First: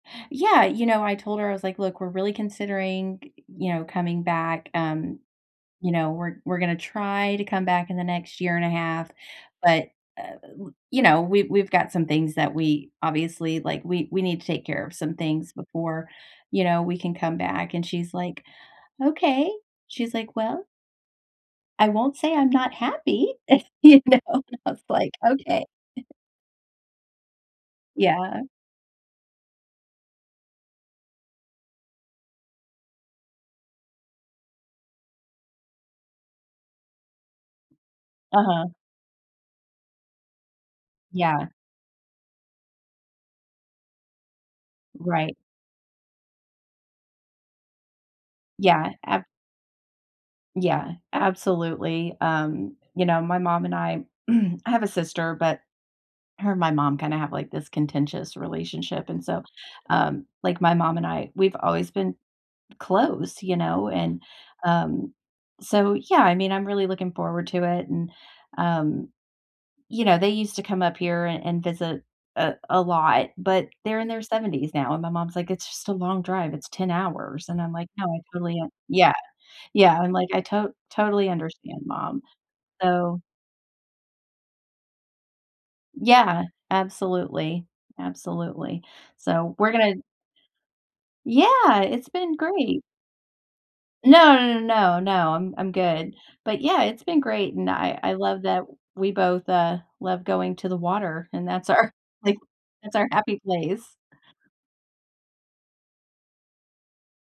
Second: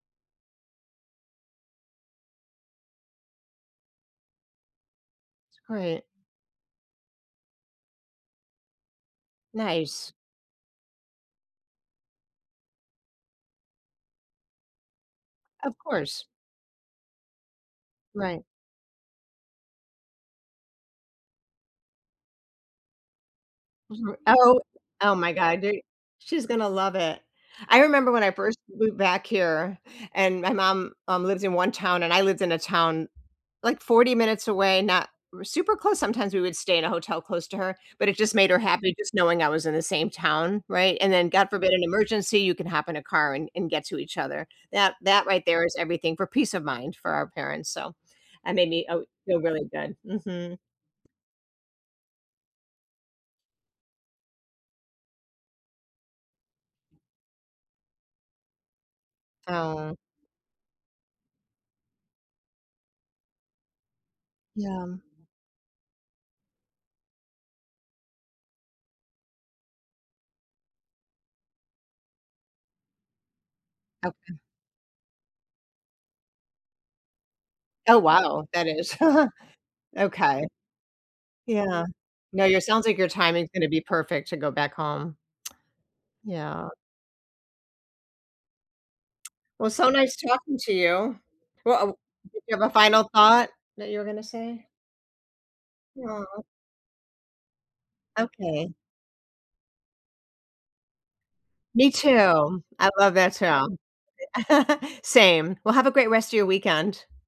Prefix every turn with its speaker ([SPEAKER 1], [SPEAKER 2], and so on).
[SPEAKER 1] Yeah, you know, I told her, I was like, "Look, we're really considering, y you know, coming back, um, you
[SPEAKER 2] Right.
[SPEAKER 1] know, we're we're gonna try to come back in the next year and a 1/2, but,
[SPEAKER 2] Nice.
[SPEAKER 1] uh, u uh, you know, we we've got some things that we obviously like, we we need to take care of some things
[SPEAKER 2] Of
[SPEAKER 1] before,
[SPEAKER 2] course.
[SPEAKER 1] you know, we can come back." And she's like,
[SPEAKER 2] Right.
[SPEAKER 1] "Okay." She's like, "Well" "I won't say I'm not happy." You
[SPEAKER 2] Mhm.
[SPEAKER 1] know? And
[SPEAKER 2] Oh
[SPEAKER 1] I was like,
[SPEAKER 2] oh my god
[SPEAKER 1] "Okay."
[SPEAKER 2] they she's gonna love it. I remember when I
[SPEAKER 1] Yeah.
[SPEAKER 2] first moved back here and my mom, um, lives in one town and I lived in a town, like, 40 minutes away, r not super close sometimes we would stay in a hotel close to her, but it just made her
[SPEAKER 1] Uh-huh.
[SPEAKER 2] happy just knowing I was in the same town, right, and then
[SPEAKER 1] Yeah.
[SPEAKER 2] God forbid an emergency, you can hop in a car and and get to each other. That that
[SPEAKER 1] Right.
[SPEAKER 2] right there is everything for peace of mind for our parents. So, I made me
[SPEAKER 1] Yeah,
[SPEAKER 2] o
[SPEAKER 1] ab
[SPEAKER 2] feel really good. Mhm.
[SPEAKER 1] Yeah, absolutely, um, you know, my mom and I I have a sister, but, her and my mom kinda have, like, this contentious relationship, and so,
[SPEAKER 2] Oh.
[SPEAKER 1] um, like, my mom and I, we've always been close, you know, and,
[SPEAKER 2] Yeah.
[SPEAKER 1] um, so, yeah, I mean, I'm really looking forward to it and, um, you know, they used to come up here an and visit a a lot, but they're in their
[SPEAKER 2] Okay.
[SPEAKER 1] 70s now and my mom's like, "It's just a long drive, It's 10 hours." And I'm like,
[SPEAKER 2] Oh,
[SPEAKER 1] "No, I
[SPEAKER 2] wow,
[SPEAKER 1] totally
[SPEAKER 2] that
[SPEAKER 1] un"
[SPEAKER 2] is
[SPEAKER 1] Yeah, yeah, I'm like, "I
[SPEAKER 2] okay.
[SPEAKER 1] to totally understand,
[SPEAKER 2] Yeah,
[SPEAKER 1] mom."
[SPEAKER 2] no your sounds like your
[SPEAKER 1] So
[SPEAKER 2] timing's gonna be perfect to go back home.
[SPEAKER 1] Yeah,
[SPEAKER 2] Yeah.
[SPEAKER 1] absolutely, absolutely. So,
[SPEAKER 2] Well,
[SPEAKER 1] we're
[SPEAKER 2] so
[SPEAKER 1] gonna
[SPEAKER 2] nice talking to you.
[SPEAKER 1] Yeah,
[SPEAKER 2] Well, uh
[SPEAKER 1] it's been
[SPEAKER 2] did you have a
[SPEAKER 1] great!
[SPEAKER 2] final thought that you were gonna
[SPEAKER 1] No, no,
[SPEAKER 2] say?
[SPEAKER 1] no, no, no I'm I'm good,
[SPEAKER 2] Aw.
[SPEAKER 1] but, yeah, it's been great, and I I love that
[SPEAKER 2] Okay.
[SPEAKER 1] we both, uh, love going to the water, and that's
[SPEAKER 2] Me
[SPEAKER 1] our, like
[SPEAKER 2] too, I
[SPEAKER 1] that's our
[SPEAKER 2] love that
[SPEAKER 1] happy
[SPEAKER 2] too.
[SPEAKER 1] place.
[SPEAKER 2] Same, well, have a great rest of your weekend.